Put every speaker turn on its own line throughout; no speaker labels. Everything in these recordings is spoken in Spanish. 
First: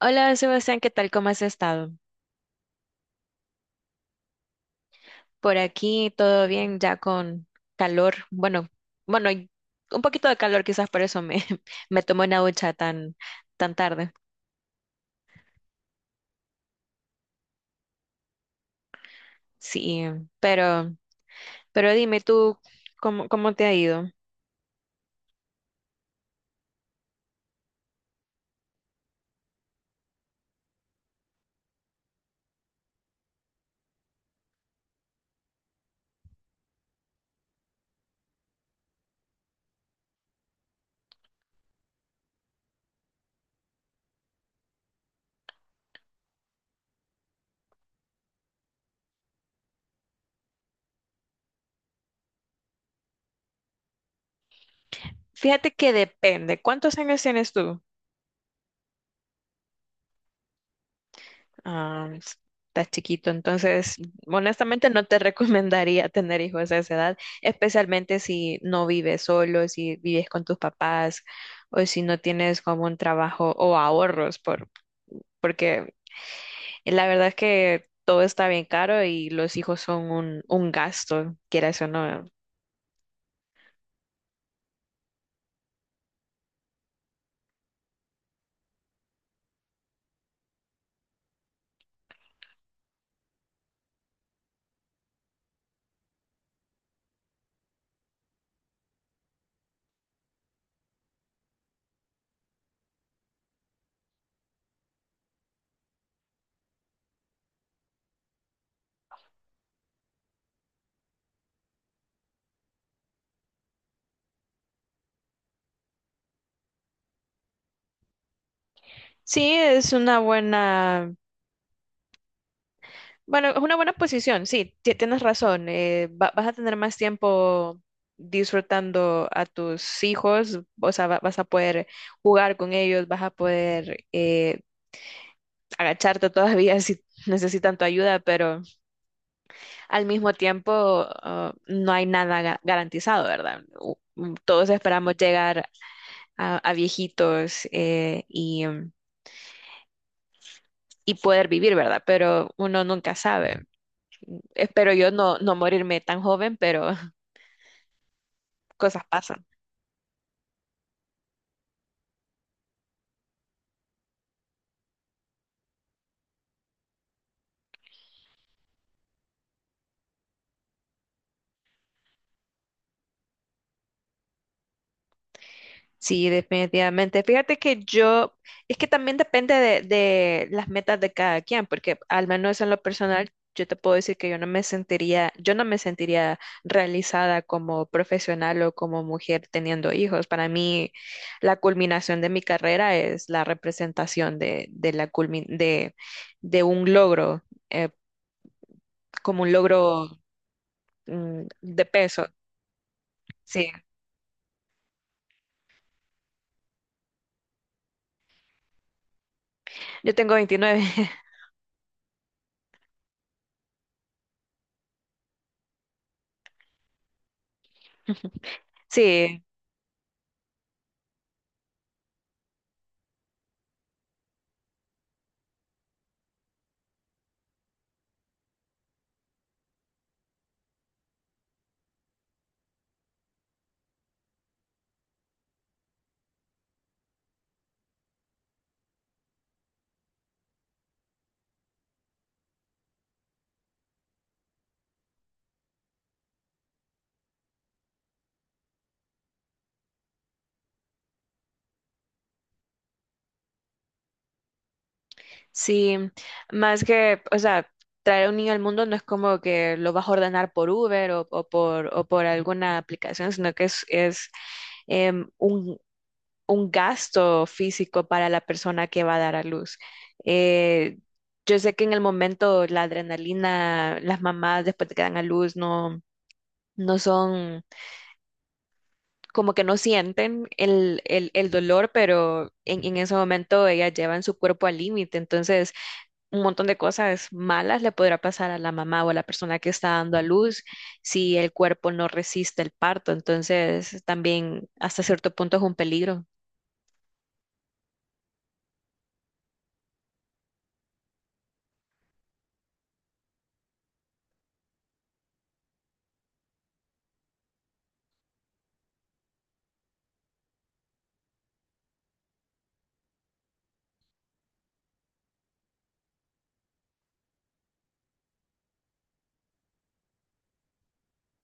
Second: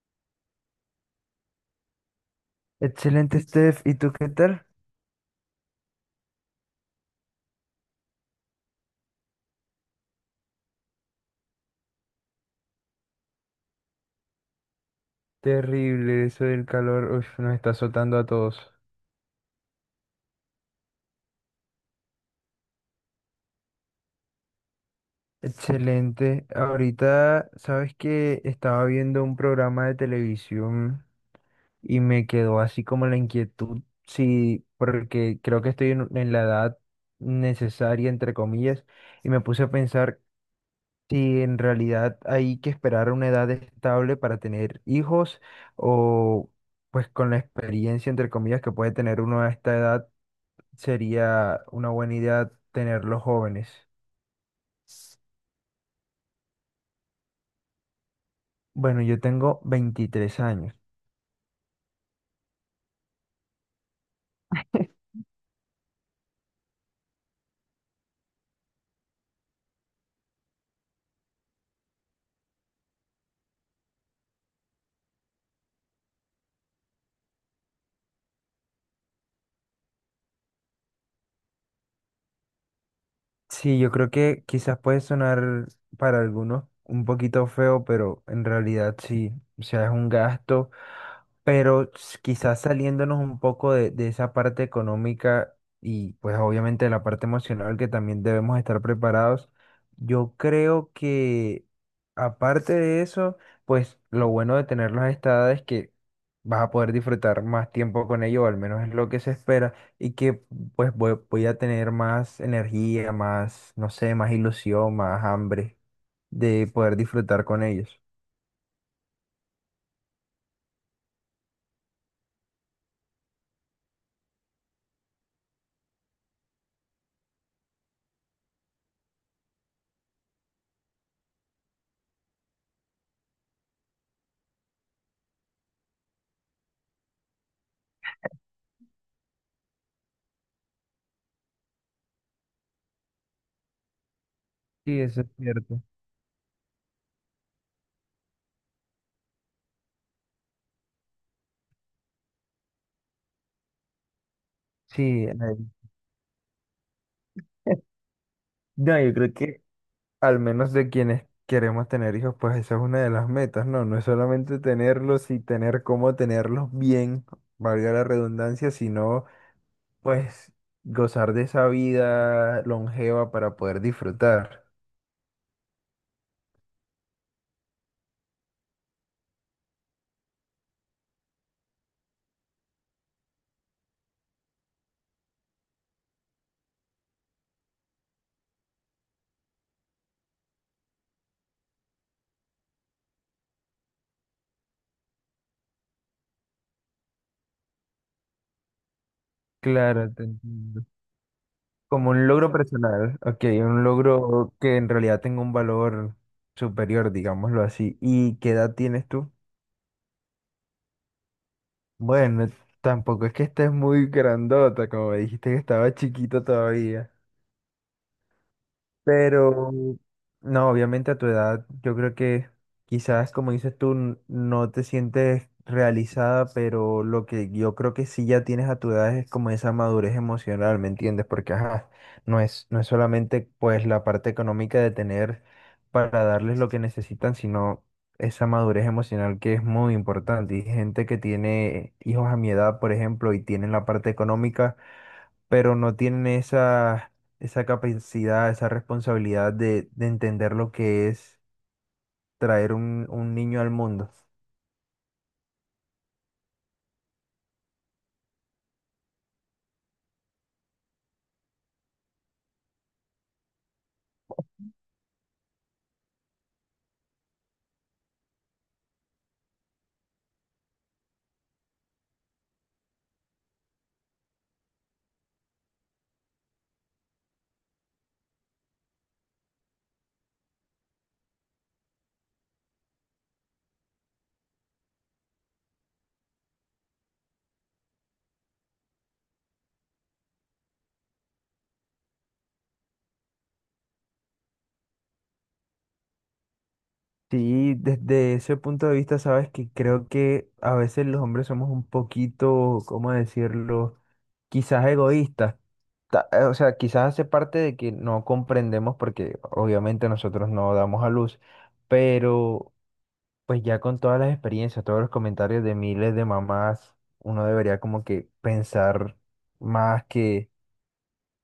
Hola Sebastián, ¿qué tal? ¿Cómo has estado?
Excelente, Steph. ¿Y tú qué tal?
Por aquí todo bien, ya con calor. Bueno, bueno, y un poquito de calor quizás por eso me, me tomé una ducha tan, tan tarde.
Terrible eso del calor, uf, nos está azotando a todos.
Sí, pero, pero dime tú, ¿cómo, cómo te ha ido?
Excelente. Ahorita, sabes que estaba viendo un programa de televisión y me quedó así como la inquietud, sí, porque creo que estoy en la edad necesaria, entre comillas, y me puse a pensar si en realidad hay que esperar una edad estable para tener hijos o pues con la experiencia, entre comillas, que puede tener uno a esta edad. Sería una buena idea tenerlos jóvenes.
Fíjate que depende. ¿Cuántos años tienes tú?
Bueno, yo tengo 23 años.
Ah, está chiquito, entonces honestamente no te recomendaría tener hijos a esa edad, especialmente si no vives solo, si vives con tus papás o si no tienes como un trabajo o ahorros, por, porque la verdad es que todo está bien caro y los hijos son un gasto, quieras o no.
Sí, yo creo que quizás puede sonar para algunos un poquito feo, pero en realidad sí, o sea, es un gasto, pero quizás saliéndonos un poco de esa parte económica y pues obviamente de la parte emocional que también debemos estar preparados, yo creo que aparte de eso, pues lo bueno de tenerlos a esta edad es que vas a poder disfrutar más tiempo con ellos, o al menos es lo que se espera y que pues voy a tener más energía, más, no sé, más ilusión, más hambre de poder disfrutar con ellos.
Sí, es una buena. Bueno, es una buena posición, sí, tienes razón. Vas a tener más tiempo disfrutando a tus hijos, o sea, vas a poder jugar con ellos, vas a poder agacharte todavía si necesitan tu ayuda, pero al mismo tiempo no hay nada garantizado, ¿verdad? Todos
Sí,
esperamos
eso es
llegar
cierto.
a viejitos y y poder vivir, ¿verdad? Pero uno nunca sabe. Espero yo
Sí,
no, no morirme tan joven, pero
no,
cosas
yo creo
pasan.
que al menos de quienes queremos tener hijos, pues esa es una de las metas, ¿no? No es solamente tenerlos y tener cómo tenerlos bien, valga la redundancia, sino pues gozar de esa vida longeva para poder disfrutar.
Sí, definitivamente. Fíjate que yo, es que también depende de las metas de cada quien, porque al menos en lo personal, yo te puedo decir que yo no me sentiría, yo no me sentiría realizada como profesional o como mujer teniendo hijos. Para mí, la culminación de mi carrera es la representación de la de un logro, eh, como un logro,
Claro, te entiendo.
de
Como
peso.
un logro personal, ok,
Sí,
un logro que en realidad tenga un valor superior, digámoslo así. ¿Y qué edad tienes tú?
yo tengo 29.
Bueno, tampoco es que estés muy grandota, como me dijiste que estaba chiquito todavía.
Sí.
Pero, no, obviamente a tu edad, yo creo que quizás, como dices tú, no te sientes realizada, pero lo que yo creo que sí ya tienes a tu edad es como esa madurez emocional, ¿me entiendes? Porque, ajá, no es solamente pues la parte económica de tener para darles lo que necesitan, sino esa madurez emocional que es muy importante. Y gente que tiene hijos a mi edad, por ejemplo, y tienen la parte económica pero no tienen esa capacidad, esa responsabilidad de entender lo que es traer un niño al mundo.
Sí, más que, o sea, traer un niño al mundo no es como que lo vas a ordenar por Uber o por alguna aplicación, sino que es em, un, un gasto físico para la persona que va a dar a luz. Eh, yo sé que en el momento la adrenalina, las mamás después de que dan a luz no, no son, como que no sienten el dolor, pero en ese momento ellas llevan su cuerpo al límite, entonces un montón de cosas malas le podrá pasar a la mamá o a la persona que está dando a luz si el cuerpo no resiste el parto. Entonces, también hasta cierto punto es un peligro.
Sí, desde ese punto de vista, sabes que creo que a veces los hombres somos un poquito, ¿cómo decirlo? Quizás egoístas. O sea, quizás hace parte de que no comprendemos porque obviamente nosotros no damos a luz, pero pues ya con todas las experiencias, todos los comentarios de miles de mamás, uno debería como que pensar más que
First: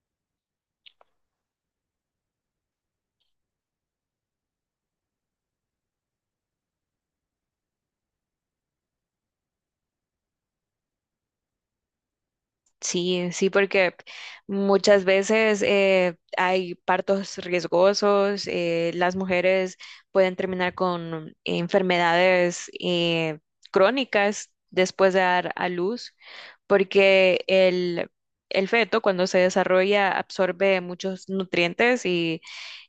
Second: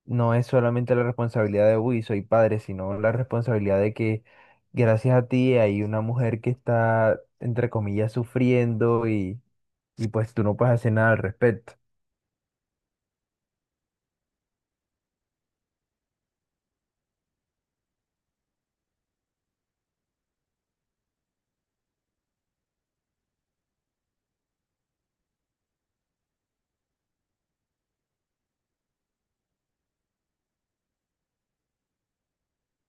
no es solamente la responsabilidad de, uy, soy padre, sino la responsabilidad de que gracias a ti hay una mujer que está, entre comillas, sufriendo y pues tú no puedes hacer nada al respecto.
Sí, sí, porque muchas veces hay partos riesgosos, las mujeres pueden terminar con enfermedades crónicas después de dar a luz, porque el feto cuando se desarrolla absorbe muchos nutrientes y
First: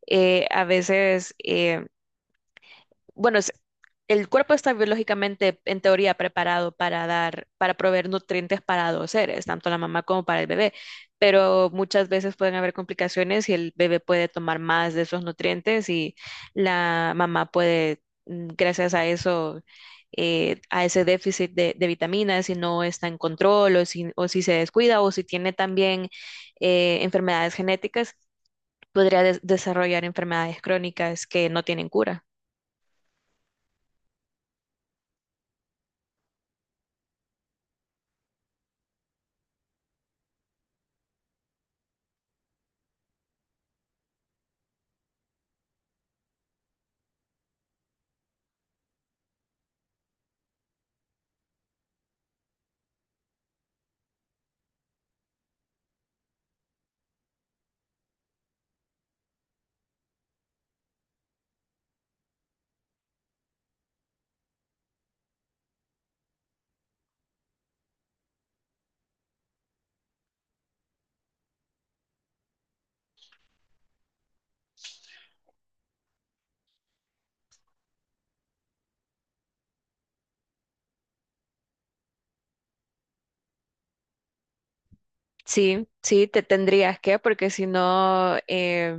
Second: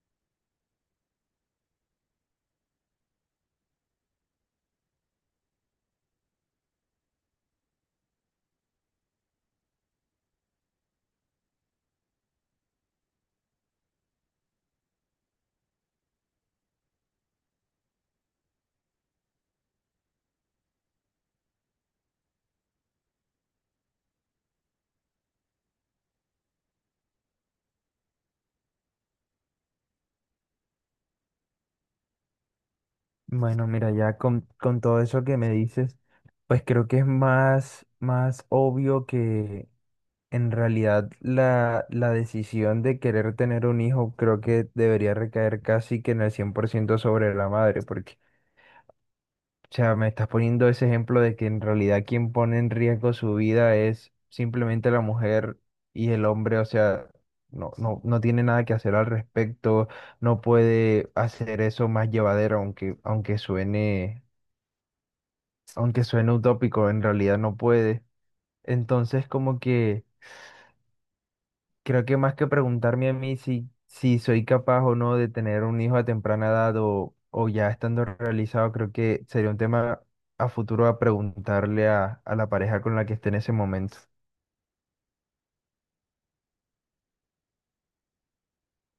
a veces, bueno, el cuerpo está biológicamente, en teoría, preparado para dar, para proveer nutrientes para dos seres, tanto la mamá como para el bebé, pero muchas veces pueden haber complicaciones y el bebé puede tomar más de esos nutrientes y la mamá puede, gracias a eso, a ese déficit de vitaminas, si no está en control o si se descuida o si tiene también enfermedades genéticas podría desarrollar enfermedades crónicas que no tienen cura.
Bueno, mira, ya con todo eso que me dices, pues creo que es más obvio. En realidad, la decisión de querer tener un hijo creo que debería recaer casi que en el 100% sobre la madre, porque, o sea, me estás poniendo ese ejemplo de que en realidad quien pone en riesgo su vida es simplemente la mujer y el hombre, o sea, no tiene nada que hacer al respecto, no puede hacer eso más llevadero, aunque suene utópico, en realidad no puede. Entonces, como que creo que más que preguntarme a mí si soy capaz o no de tener un hijo a temprana edad o ya estando realizado, creo que sería un tema a futuro a preguntarle a la pareja con la que esté en ese momento.
Sí, sí, te tendrías que, porque si no,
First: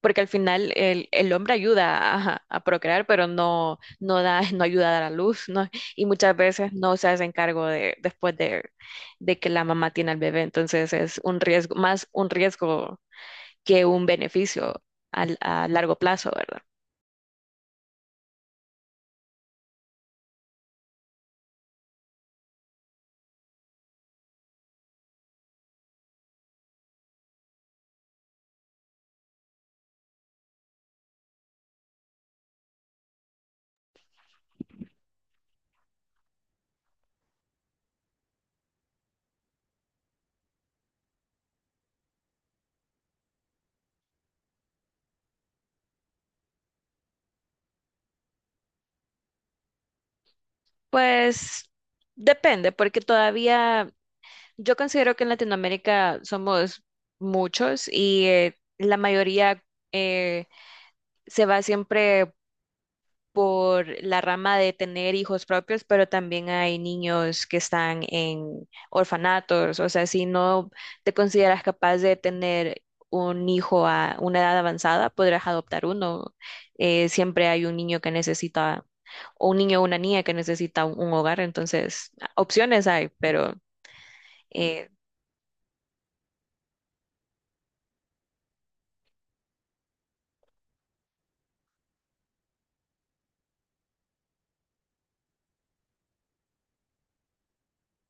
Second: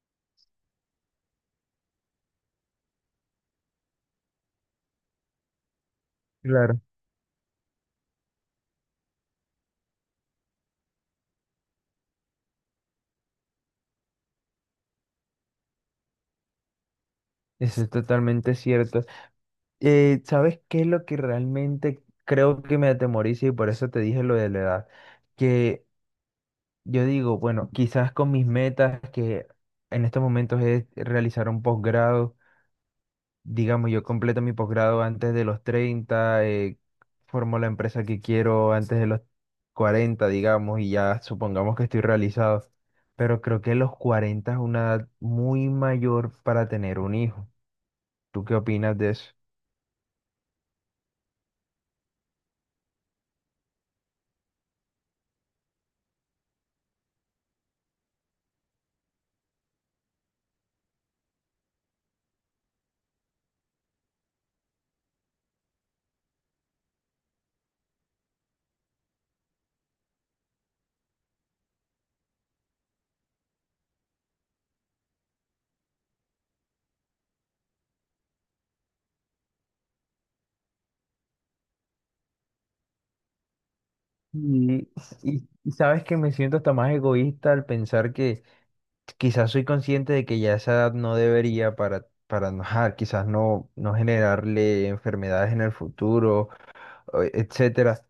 porque al final el hombre ayuda a procrear, pero no, no da, no ayuda a dar a luz, ¿no? Y muchas veces
Claro.
no se hacen cargo de, después de que la mamá tiene al bebé. Entonces es un riesgo, más un riesgo que un beneficio a largo plazo, ¿verdad?
Eso es totalmente cierto. ¿Sabes qué es lo que realmente creo que me atemoriza y por eso te dije lo de la edad? Que yo digo, bueno, quizás con mis metas, que en estos momentos es realizar un posgrado digamos, yo completo mi posgrado antes de los 30 formo la empresa que quiero antes de los 40 digamos, y ya supongamos que estoy realizado. Pero creo que los 40 es una edad muy mayor para tener un hijo. ¿Tú qué opinas de eso?
Pues depende, porque todavía. Yo considero que en Latinoamérica somos muchos y la mayoría eh, se va siempre por la rama de tener hijos propios, pero también hay niños que están en orfanatos. O sea, si no te consideras capaz de tener un hijo a una edad avanzada, podrás adoptar uno. Siempre hay un niño que necesita, o un niño o una niña que necesita un hogar. Entonces, opciones hay, pero...
Y,
eh,
y sabes que me siento hasta más egoísta al pensar que quizás soy consciente de que ya a esa edad no debería para no, ajá, quizás no generarle enfermedades en el futuro, etcétera.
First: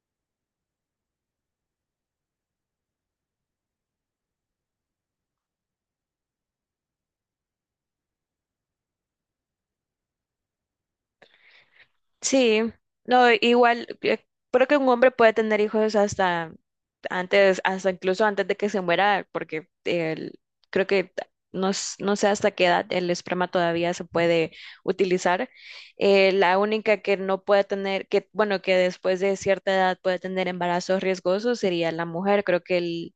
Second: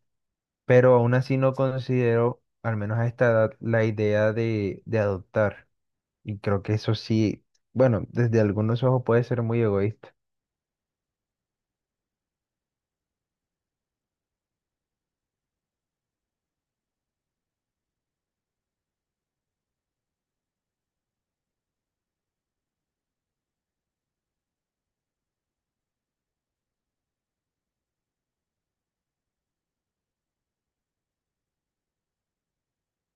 Pero aún así no considero, al menos a esta edad, la idea de adoptar. Y creo que eso sí, bueno, desde algunos ojos puede ser muy egoísta.
Sí, no, igual, creo que un hombre puede tener hijos hasta antes, hasta incluso antes de que se muera, porque creo que no, no sé hasta qué edad el esperma todavía se puede utilizar. La única que no puede tener, que bueno, que después de cierta edad puede tener embarazos riesgosos sería la mujer. Creo que el,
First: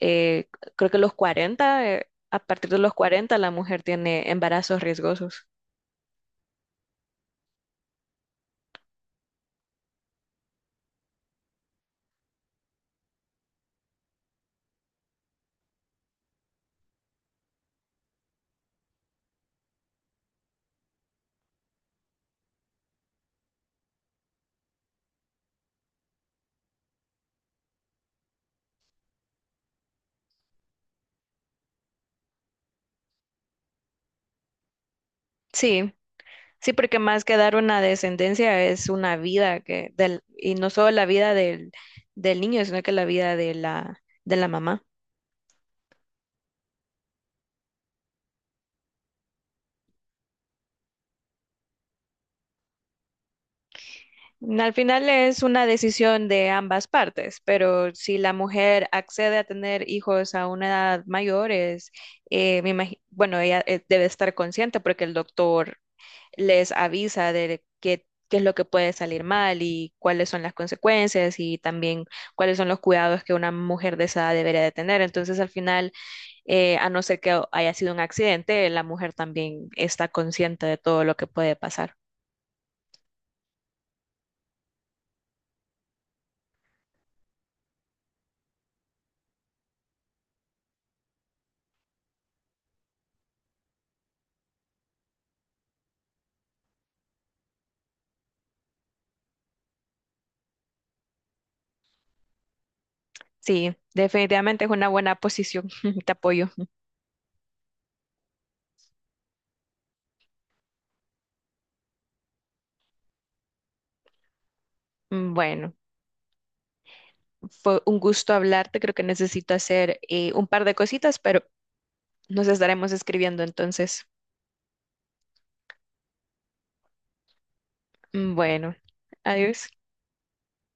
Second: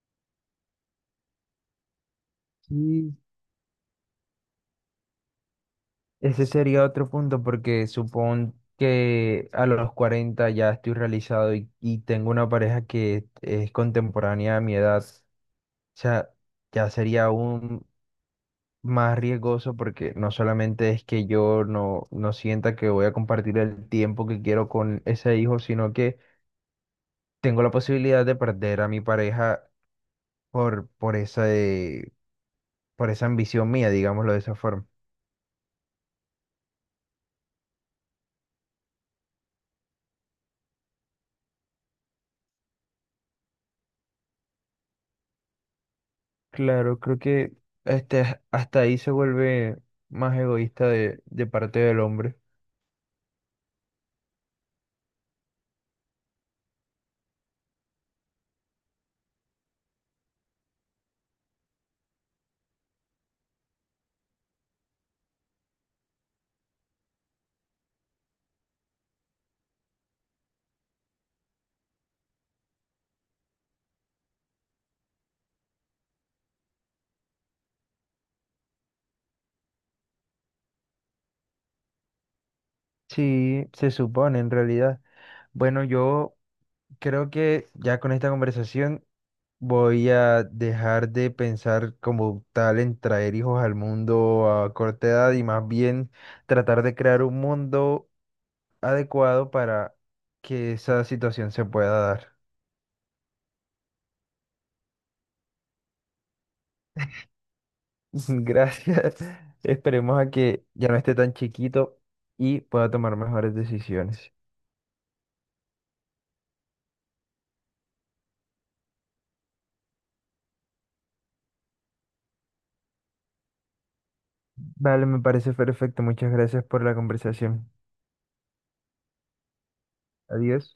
eh, creo que los 40 a partir de los
Y
40 la mujer tiene embarazos riesgosos.
ese sería otro punto, porque supón que a los 40 ya estoy realizado y tengo una pareja que es contemporánea a mi edad. O sea, ya sería aún más riesgoso porque no solamente es que yo no sienta que voy a compartir el tiempo que quiero con ese hijo, sino que tengo la posibilidad de perder a mi pareja por, por esa, eh, por esa ambición mía, digámoslo de esa forma.
Sí. Sí, porque más que dar una descendencia es una vida que del, y no solo la vida del, del niño, sino que la vida de la mamá.
Claro, creo que este, hasta ahí se vuelve más egoísta de parte del hombre.
Al final es una decisión de ambas partes, pero si la mujer accede a tener hijos a una edad mayor, es, bueno, ella debe estar consciente porque el doctor les avisa de qué, qué es lo que puede salir mal y cuáles son las consecuencias y también cuáles son los cuidados que una mujer de esa edad debería de tener. Entonces, al final a no ser que haya sido un accidente, la mujer también está consciente de todo lo que puede pasar.
Sí, se supone en realidad. Bueno, yo creo que ya con esta conversación voy a dejar de pensar como tal en traer hijos al mundo a corta edad y más bien tratar de crear un mundo adecuado para que esa situación se pueda dar.
Sí, definitivamente es una buena posición. Te apoyo.
Gracias. Esperemos a que ya no esté tan chiquito y pueda tomar mejores decisiones.
Mm, bueno, fue un gusto hablarte. Creo que necesito hacer un par de cositas, pero nos estaremos escribiendo entonces.
Vale, me parece perfecto. Muchas gracias por la conversación.
Mm, bueno, adiós.
Adiós.